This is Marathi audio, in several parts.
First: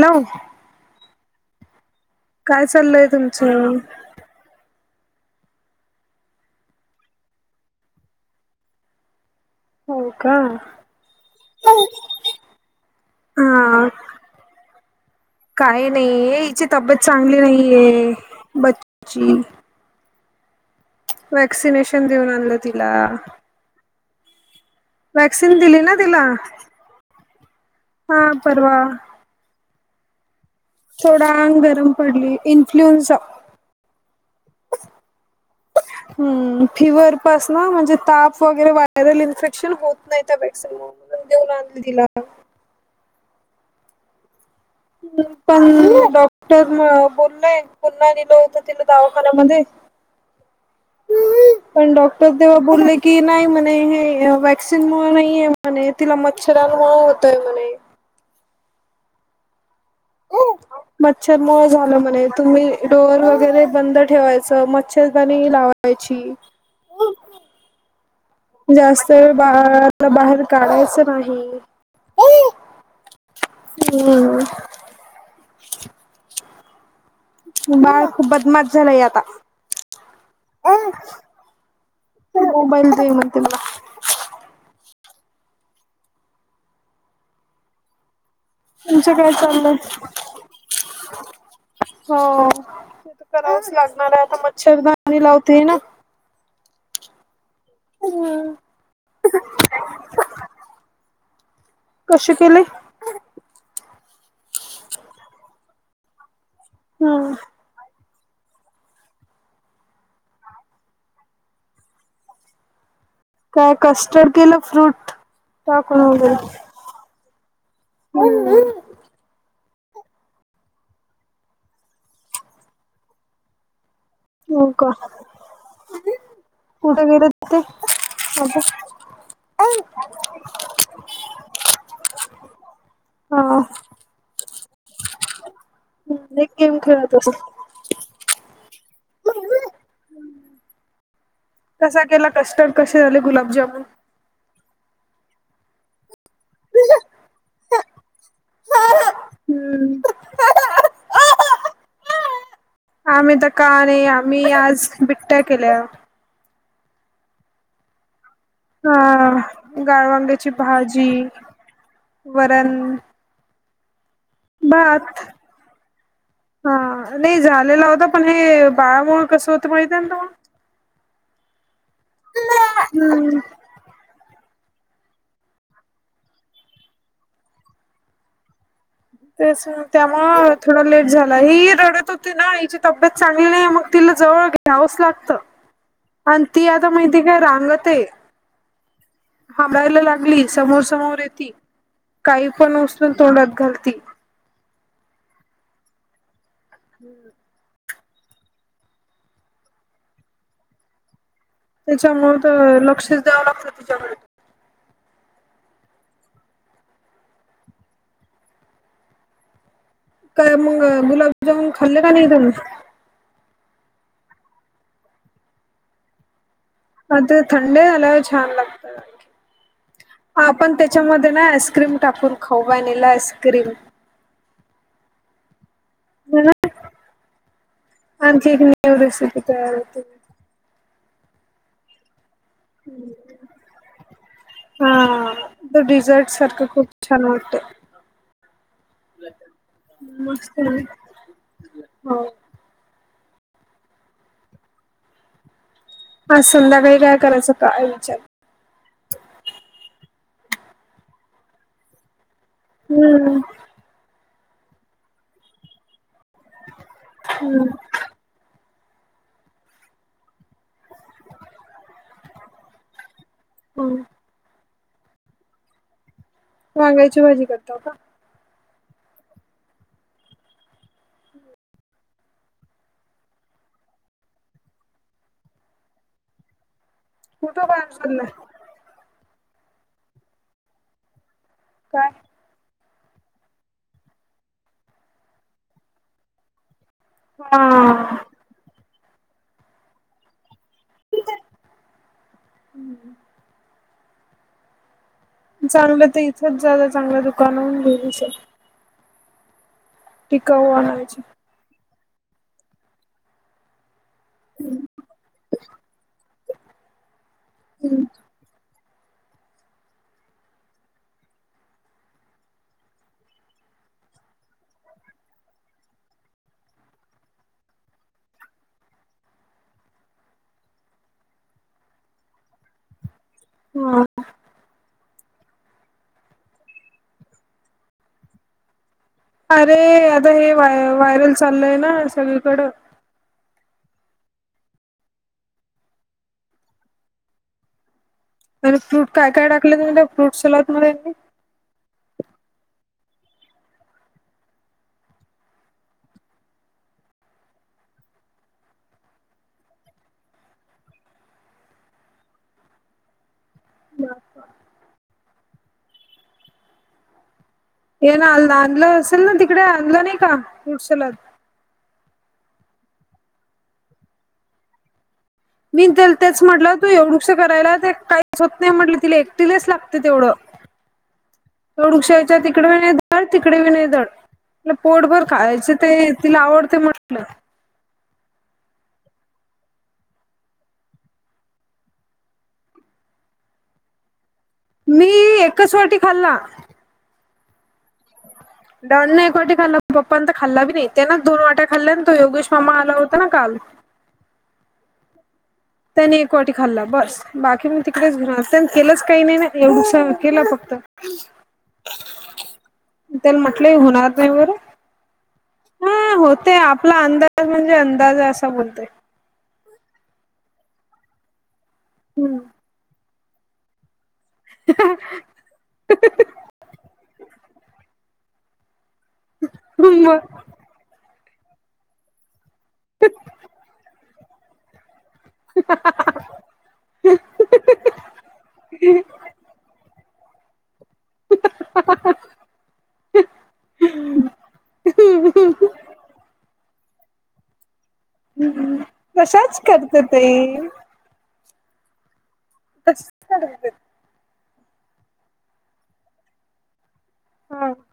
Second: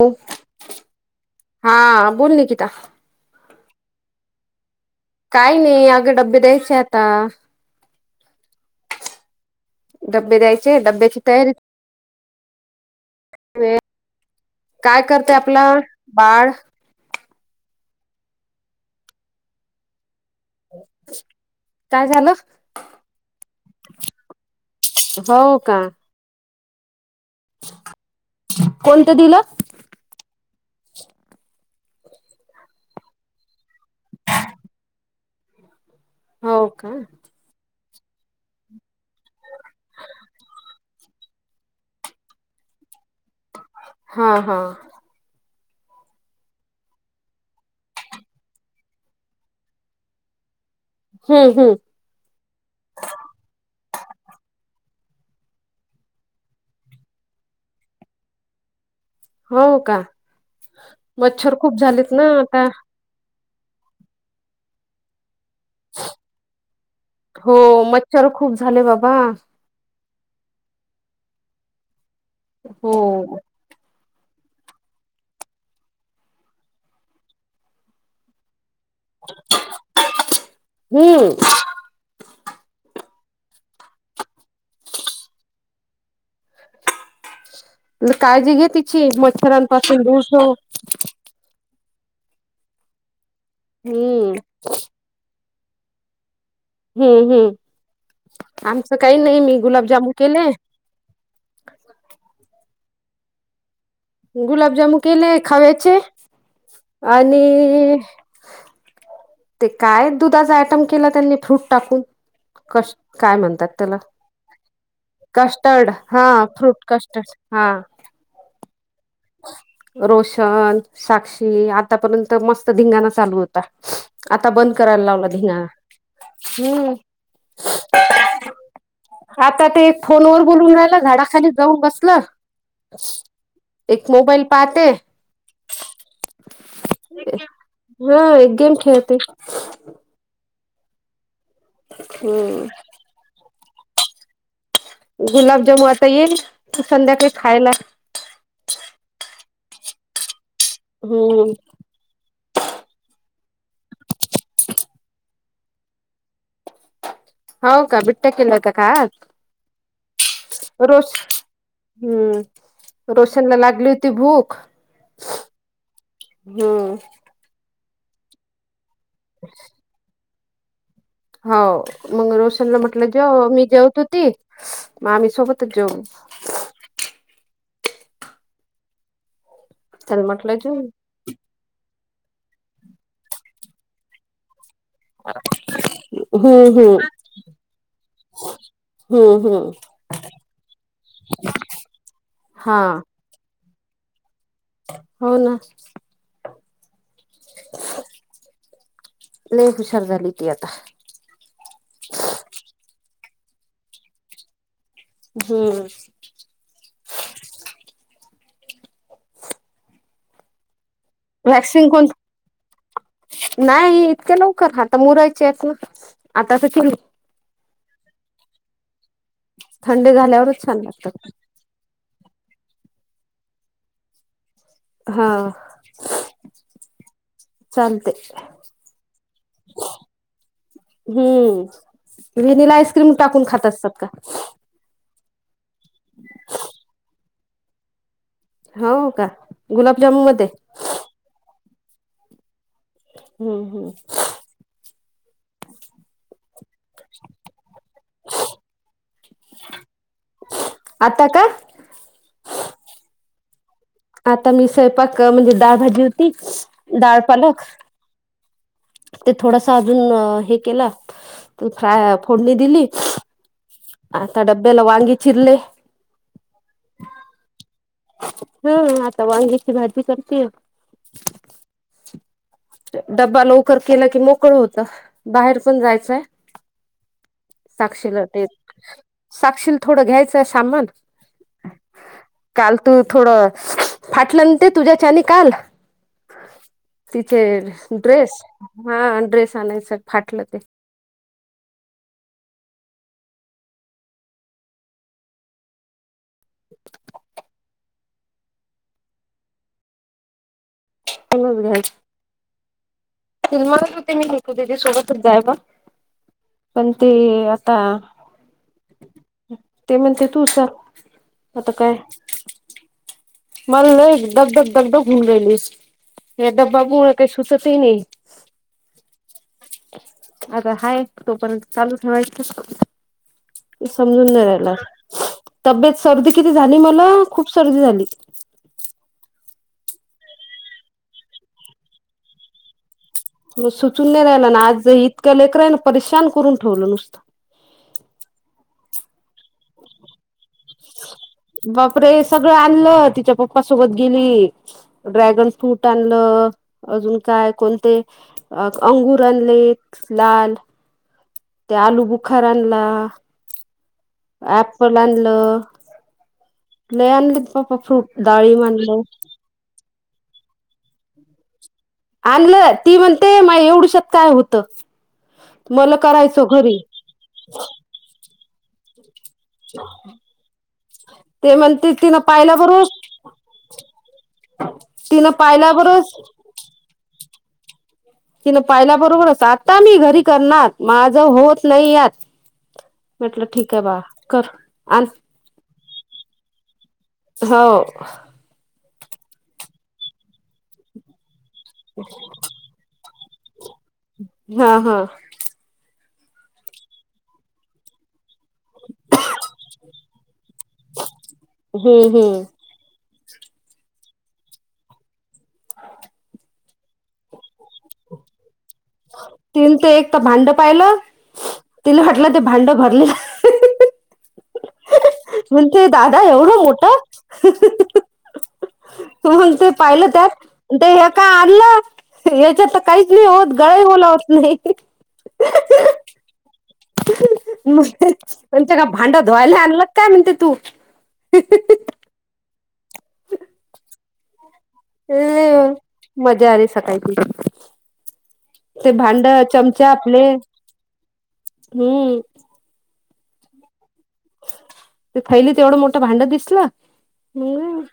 हो काय चाललंय तुमचं? काय नाही, अगं डब्बे द्यायचे आता. हो का? डब्बे द्यायचे, डब्याची तयारी ते काय करते आप काय नाही, हिची तब्येत चांगली नाहीये, बच्ची वॅक्सिनेशन काय देऊन झालं आणलं तिला. हो वॅक्सिन दिली का ना तिला, हा परवा. त दिलं? थोडं आंग गरम पडली, इन्फ्लुएंझा हम्म हो का फिवर पासनं म्हणजे ताप वगैरे व्हायरल इन्फेक्शन होत नाही त्या वॅक्सिनने. देऊन आणली तिला आता. हा हा पण डॉक्टरनं बोललंय, पुन्हा नेलं होतं तिला दावाखान्यामध्ये. [inaudible] हम्म हम्म डॉक्टर तेव्हा बोलले की, नाही म्हणे हे वॅक्सिनमुळं नाहीये म्हणे. तिला मच्छरांमुळं होतंय म्हणे. हो का? मच्छर मच्छरमुळं खूप झालं झालेत म्हणे ना आता तुम्ही डोअर वगैरे बंद ठेवायचं, मच्छरदाणी लावायची. हो म जास्तवेळ बाळाला बाहेर काढायचं नाही. हो हम्म बाळ खूप बदमाश झालाय आता. हम्म मोबाईल दे म्हणतंय मला. काळजी घे तिची, तुमचं काय चाललंय मच्छरांपासून दूर ठेव. हो ते तर करावच लागणार आहे, हम्म आता मच्छरदानी लावते ना. हम्म हम्म, आमचं काही नाही मी गुलाबजामून केले. कशे केले? गुलाबजामून केले खव्याचे हम्म आणि ते काय दुधाचा आयटम केला त्यांनी फ्रूट टाकून, कस् काय म्हणतात त्याला? कस्टर्ड केलं फ्रूट कस्टर्ड टाकून हा फ्रूट कस्टर्ड हा. हम्म रोशन, साक्षी आतापर्यंत मस्त धिंगाणा चालू होता. आता हो बंद का करायला लावला धिंगाणा, हम्म. कुठे गेले ते आता आता ते फोनवर बोलून राहिलं, झाडाखाली जाऊन बसलं. हा. एक मोबाईल पाहते. एक गेम खेळत असेल हा एक गेम खेळते. कसा केला हम्म कस्टर्ड, कसे झाले गुलाबजामुन? गुलाबजामू आता येईल, त संध्याकाळी खायला. हम्म हम्म. आम्ही तर का नाही, आम्ही आज बिट्ट्या केल्या. हो का, बिट्ट्या केल्या का? आज हा, गाळवांग्याची भाजी, रोज वरण. रोशन लागली होती भूक. भात, हा हम्म नाही झालेला होता पण हे बाळामुळे कसं होतं माहिित आहे त हो मग रोशनला म्हटलं जे हम्म, मी जेवतो. मामी सोबतच जाेऊन. ते त्यामु त्याला म्हटलं जेव थोडा लेट झाला ही रडत हो. ना यािची तब्येत चांगली नाही, मग तिला जवळ घ्या. लात आणि हम्म ती आता हम्म माहिती काय रांगत आहे. हम्म हम्म हांमलायला लागली समोर समोर येतती, काही पण हा उसून तोंडात घालती. हो ना. ह् [inaudible] ले हुशार झालितयता. त्याच्यामु लक्षच द्यावं लागत त्याच्यामुळे. हम्म. मग गुलाबजामुन वॅक्सिंग खाल्ले कोण का नाही त्याण नाही इतक्या लवकर, आता मोरायचे आहेत, ना आता कि अ ते थंडे झाल्यावर छान लागत, थंड झाल्यावरच आपण छान लागतात त्याच्यामध्ये ना आईस्क्रीम. टापून खववा नाहीला आइस क्रीम. हा. मला चालते आणखी एक नेव रेसिपी तयार होती. हम्म व्हनिला आईस्क्रीम टाकून खात असतात का. हा डिझर्ट सर्क खूप ानतेे [unintelligible] हो का गुलाबजामन मध्ये. होम. हम्म हम्म. हा संमधा वेगवेगळळा करायचं, काय विचार. आता का? हम्म. आता मी स्वयंपाक म्हणजे, डाळ भाजी होती डाळ हम्म पालक. ते थोडसा अजून हे केला त फ्रा फोडणी दिली. हम्म आता डबेला वाांंगी चिर्ले. वांगायची भाजी करतो का? हम आता वांगीची भाजी करते. डब्बा लवकर केलं की मोकळ होत, बाहेर पण जायचंय. कुठं बाहेर साीला चाललाय ते साक्षीलील थोडं घ्यायचंय सामान. काय? काल तू थोडं फाटलंन ते तुझ्या आणि काल. हा ड्रेस हा ड्रेस आणायच फाटलं ते. हम्म. चांगलं तर इथंच जा चांगलं दुकान होन गे. टिकवयची. घचमला होते मी घेतो तथ सोबतच जाय का? पण ते आता ते म्हणते तू स आता काय? मला ल एक धग धग धगधग घऊन राहिलीस या डबबाबू म्ह काही सुततही नाही. आता हाय तो पण चालू ठेवायच. हा समजून नाही राहिला तब्येत सर्दी किती झाली मला खूप सर्दी झाली. अरे आता हेय व्हायरल चाललंय ना सगळीकडं. मग सुचून नाही राहिला ना आज इतका लेकररा आहे परेशान करून ठेवलं नुसतं. प फ्रूट काय काय टाकलं तु फ्रूट सॅलड मध्ये. बापरे सगळं आलं तिच्या पप्पासोबत गेली. ड्रॅगन फ्रूट आणलं अजून काय कोणते. अ अंगूर आणलेत लाल- त्या आलू बुखार आणला. एप्पल आणलं लय आणलं. आप ये फ्रूट ना डाळीम आणलं अनल. असेल ना तिकडे आणलं नाही का पुडशला- आणलं ती म्हणते मा एवढु शत काय होतं. मी मला तेच करायचो म्हटलं घरी तू एवढुस करायला ते काहीच होत नाही म्हटलं तिला एकटिलेच लागते तेवढं. ते म्हणते थोडूक तिनं शायच्या पाहिल्या तिकडेी बरोबर नाही दड तिकडे बी नाही धड. तला पोटभर तिनं पाहिल्या खायचं बरोबर ते तिला आवडते म्हटलं. तिन पाहिल्या बरोबरच आता मी घरी करणार माझं होत नाही यात. म्हटलं ठीक आहे बा कर. आण मी एकच वाटी खाल्ला. हो दड न ना एक वाटी खाल्ला पप्पा तर खाल्लाी नाही ते ना दोन वाट्या खाल्ल्या तो योगेश मामा आला होता ना काल. हा हा त्यानी एक वाटी खाल्ला बस बाकी मग तिकडेच घ त्यांनी केलंच काही नाही ना एवढं केलं फक्त. हम्म हम्म त्याला म्हटलं होणार नाही बर हा होते आपला अंदाज. ज म्हणजे अंदाज असा बोलते. तिन ते एक तर भांड पाहिलं तिने म्हटलं ते भांड भरले. ह म्हण तेे दादा एवढं मोठा. हो ते पाहिलं मग त्यात ते हे काय आणलं. त्याता काहीच नाही होत गळा होला होत नाही. [inaudible] मग तुमच्या का भांडं धुवायला आणलं. काय म्हणते तू, मजा आ सकाळीची ते भांड तशाच चमचे करते आपले ताई हम्म तसच करते ते थैली ते एवढं मोठं भांड दिसलं हा म-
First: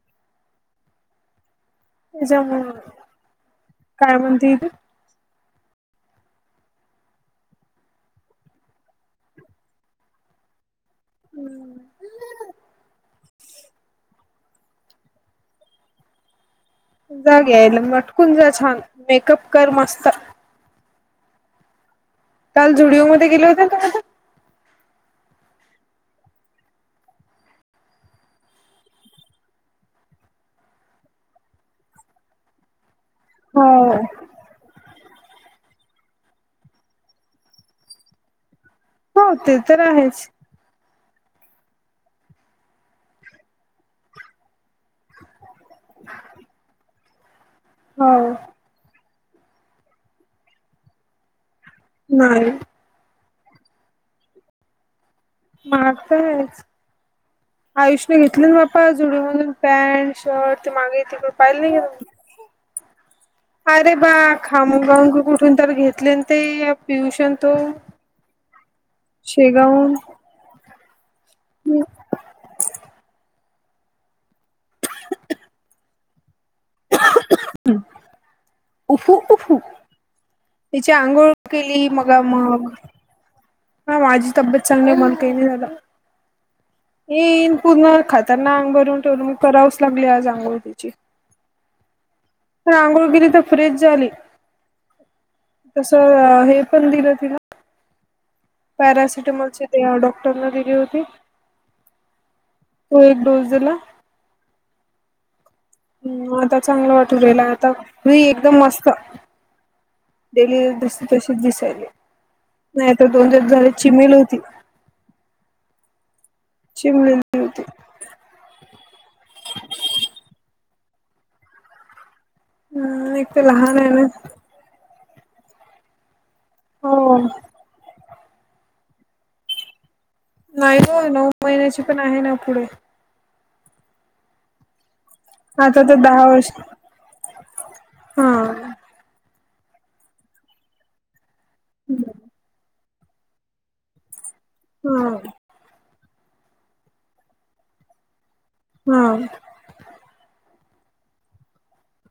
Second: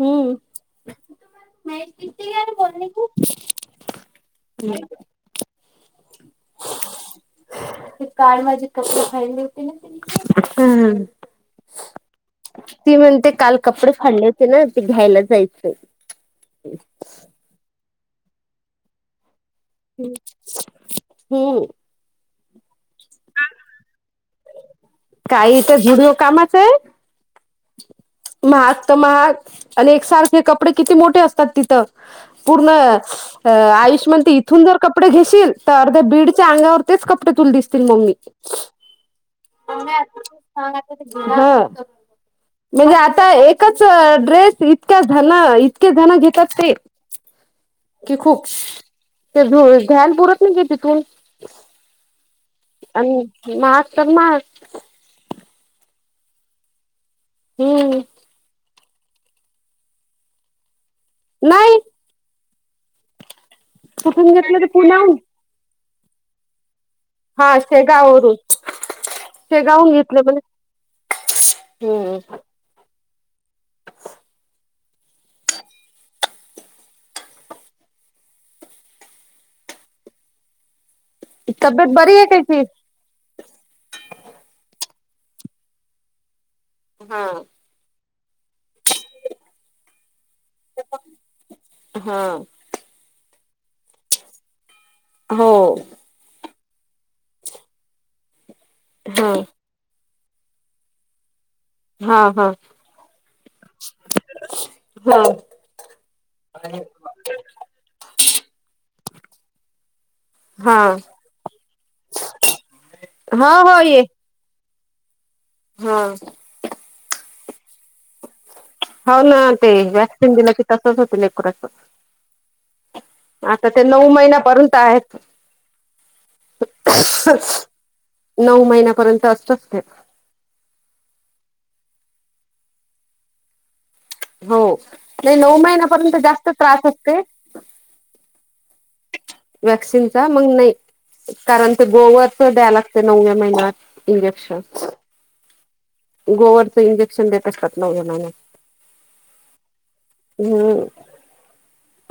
हम्म त्याच्यामुळ काय म्हणती. ते काळ माझे कपडे खाली होती ना तिने, हम् ती म्हणते काल कपडे फाडले - ना ते घ्यायलाच जायचं जा घ्यायला मटकुून जा छान मेकअप कर मस्त होम् काल जुडिओमध्येध्ये गेले होते तु काही तर जुडओ कामाचं आहे महाग तर महाग आणि एकसारखे कपडे किती मोठे असतात तिथं पूर्ण हो. आयुष्यमान ते सुंदर कपडे घेशील तर अर्ध्या बीडच्या अंगावरतीच कपडे तुला दिसतील मम्मी हो ते तर आहेच ांग म्हणजे आता एकच ड्रेस इतक्या धण इतके जण घेतात ते हो की खूप ते ध्यान पुरत नाही ग तिथून नाही अन् महागतरमहाग महागत आहेच हम्म आयुष्यने घेतली बा पहा झुडीयो मधून पॅन्ट शर्ट त मागे तिकड पाहिलं नाही नाहीे का तुम्ही. अरे बा कुठून घेतलं ते खामुन पुण्याहून बनवून कुठून तर घेतलेन ते. पियुष अन तो हा शेगाववरून शेगावून शेगावहून घेतलं मले हम्म हम्म. [unintelligible] तिची आंघोळ केली तब्येत मग बरी आहे म त्याची हा माझी तब्येत चांगली मग केली दादा. हा ईन पूर्ण खाताना आंग भरून ठेवल म करावंच लागली आज आंगोळ. हा. पण आांघोळ केली तर फ्रेंश झाली हो तसं हे पण दिल तिला. हा पॅरासिटमॉलची ते अ डॉक्टरने दिली होती. हा हा तो एक डोस दिला. हा. हम्म आता चांगलं वाटु राहील आता फ्री एकदम मस्त. डेली हा दिसते तशीच दिसायले नाही तर दोन दिवस हा झाले हो ये चिमेल होती. हा. चिमलेल. होती. हव ना ते वॅक्सिन दिलं की तसच होत लेकराच. हम्म एक तर आता लहान ते आहे ना नऊ महिन्यापर्यंत आहेत. हो नऊ महिन्यापर्यंत असतच ते. नाही ग नऊ महिन्याची पण आहे ना पुढे. हो हे नऊ आता तर महिन्यापर्यंत दहा जास्त वर्ष त्रास असते हा वॅक्सिनचा मग नाही कारण ते गोवरच दया लाग ते नवव्या महिन्यात इंजेक्शन. हा. गोवरचं इंजेक्शन देत असतात नवव्या महिन्यात. हा. हम्म.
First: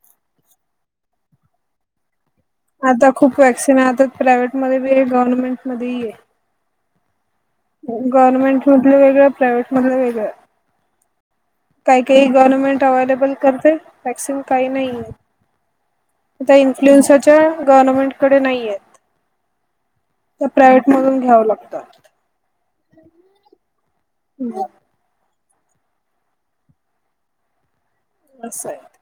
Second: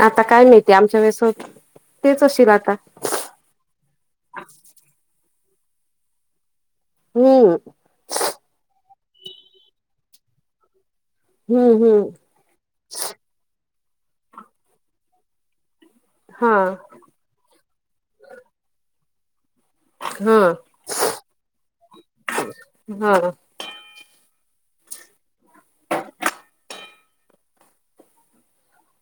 आता काय माहितीय आमच्या वेळेस होत तेच अशेल आता. आता खूप वॅक्सिन आहे आता प्रायव्हेटमध्ये बी आहे गव्हर्नमेंटमध्ये ई आहे. हम्म. गव्हर्मेंट मधले वेगळं प्रायव्हेट मधले वेगळं. हम्म काही हम्म काही गव्हर्मेंट अवलेबल करते वॅक्सिन काही नाही. आता हा इन्फ्लुएन्साच्या गव्हर्मेंटकडे नाहीय आहेत. हा तो प्रायव्हेट मधून घ्यावं लागता. हा. [unintelligible] [unintelligible]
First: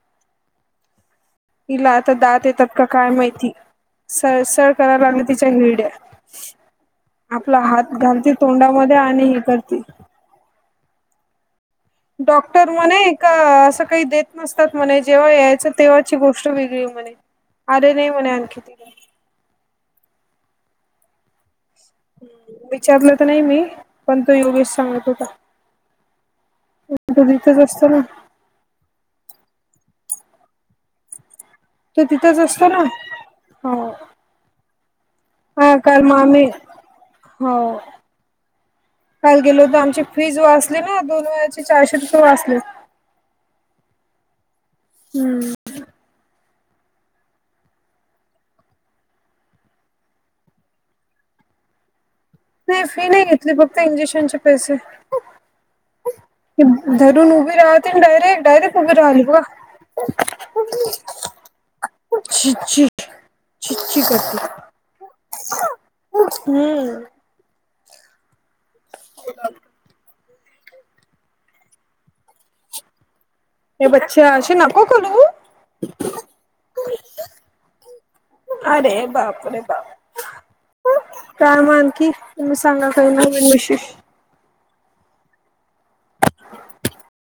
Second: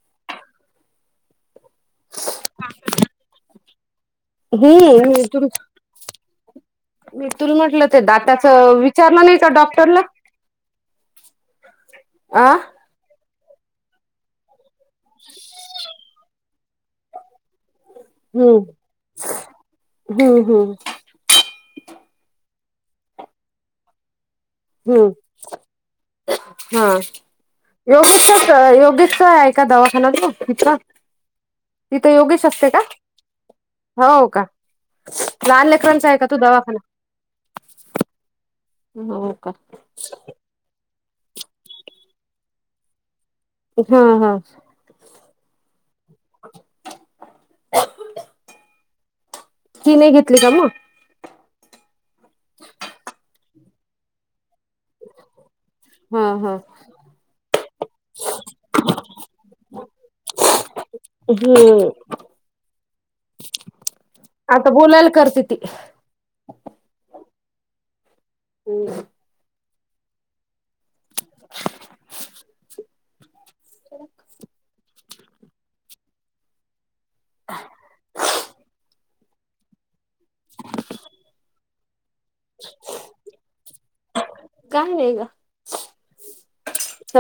तिला आता दात येतात का काय माहिती. सळ सळ करायला हम्म लागले मी तुम तिच्या हिरड्या. मी तुला आपला म्हटलं हात ते घालती दाताच तोंडामध्ये विचारलं आणि नाही हे का करती. डॉक्टरला आ डॉक्टर म्हणे का असं काही देत नसतात म्हणे जेव्हा यायचं तेव्हाची गोष्ट गोष्ट वेगळी म्हणे आले नाही म्हणे हम्म आणखी. हम्म हम्म. विचारलं तर नाही मी पण तो योगेश सांगत हम्म होता हा तो तिथंच असतो ना योगचच योगश का आहे. का दवाखानातो तिथंला तो तिथे तिथंच योगेश असतो असते का. ना हो का लहान हा काल लेकरांचा आहे मग का तो आम्ही दवाखाना. हो हो काल का गेलो होत आमची फीज वाच [unintelligible] ना दोन वेळाचे चारशे रुपये वाचले. हा, हा. हम्म! फि नाही घेतली का मग? नाही फी नाही घेतली फक्त इंजेक्शनचे पैसे. हा हा धरुन उभी राहतेना डायरेक्ट, डायरेक्ट उभी राहली बा. हम्म! हम! छि छि छि छि करते आता बोलायला करते ती. हम्म! हम्! ते हे बच्छा असशी नको कलू. अरे बापरे बाप! काय मान की तुम्ही सांगा काही नवीन विशेष? काय नाही गं!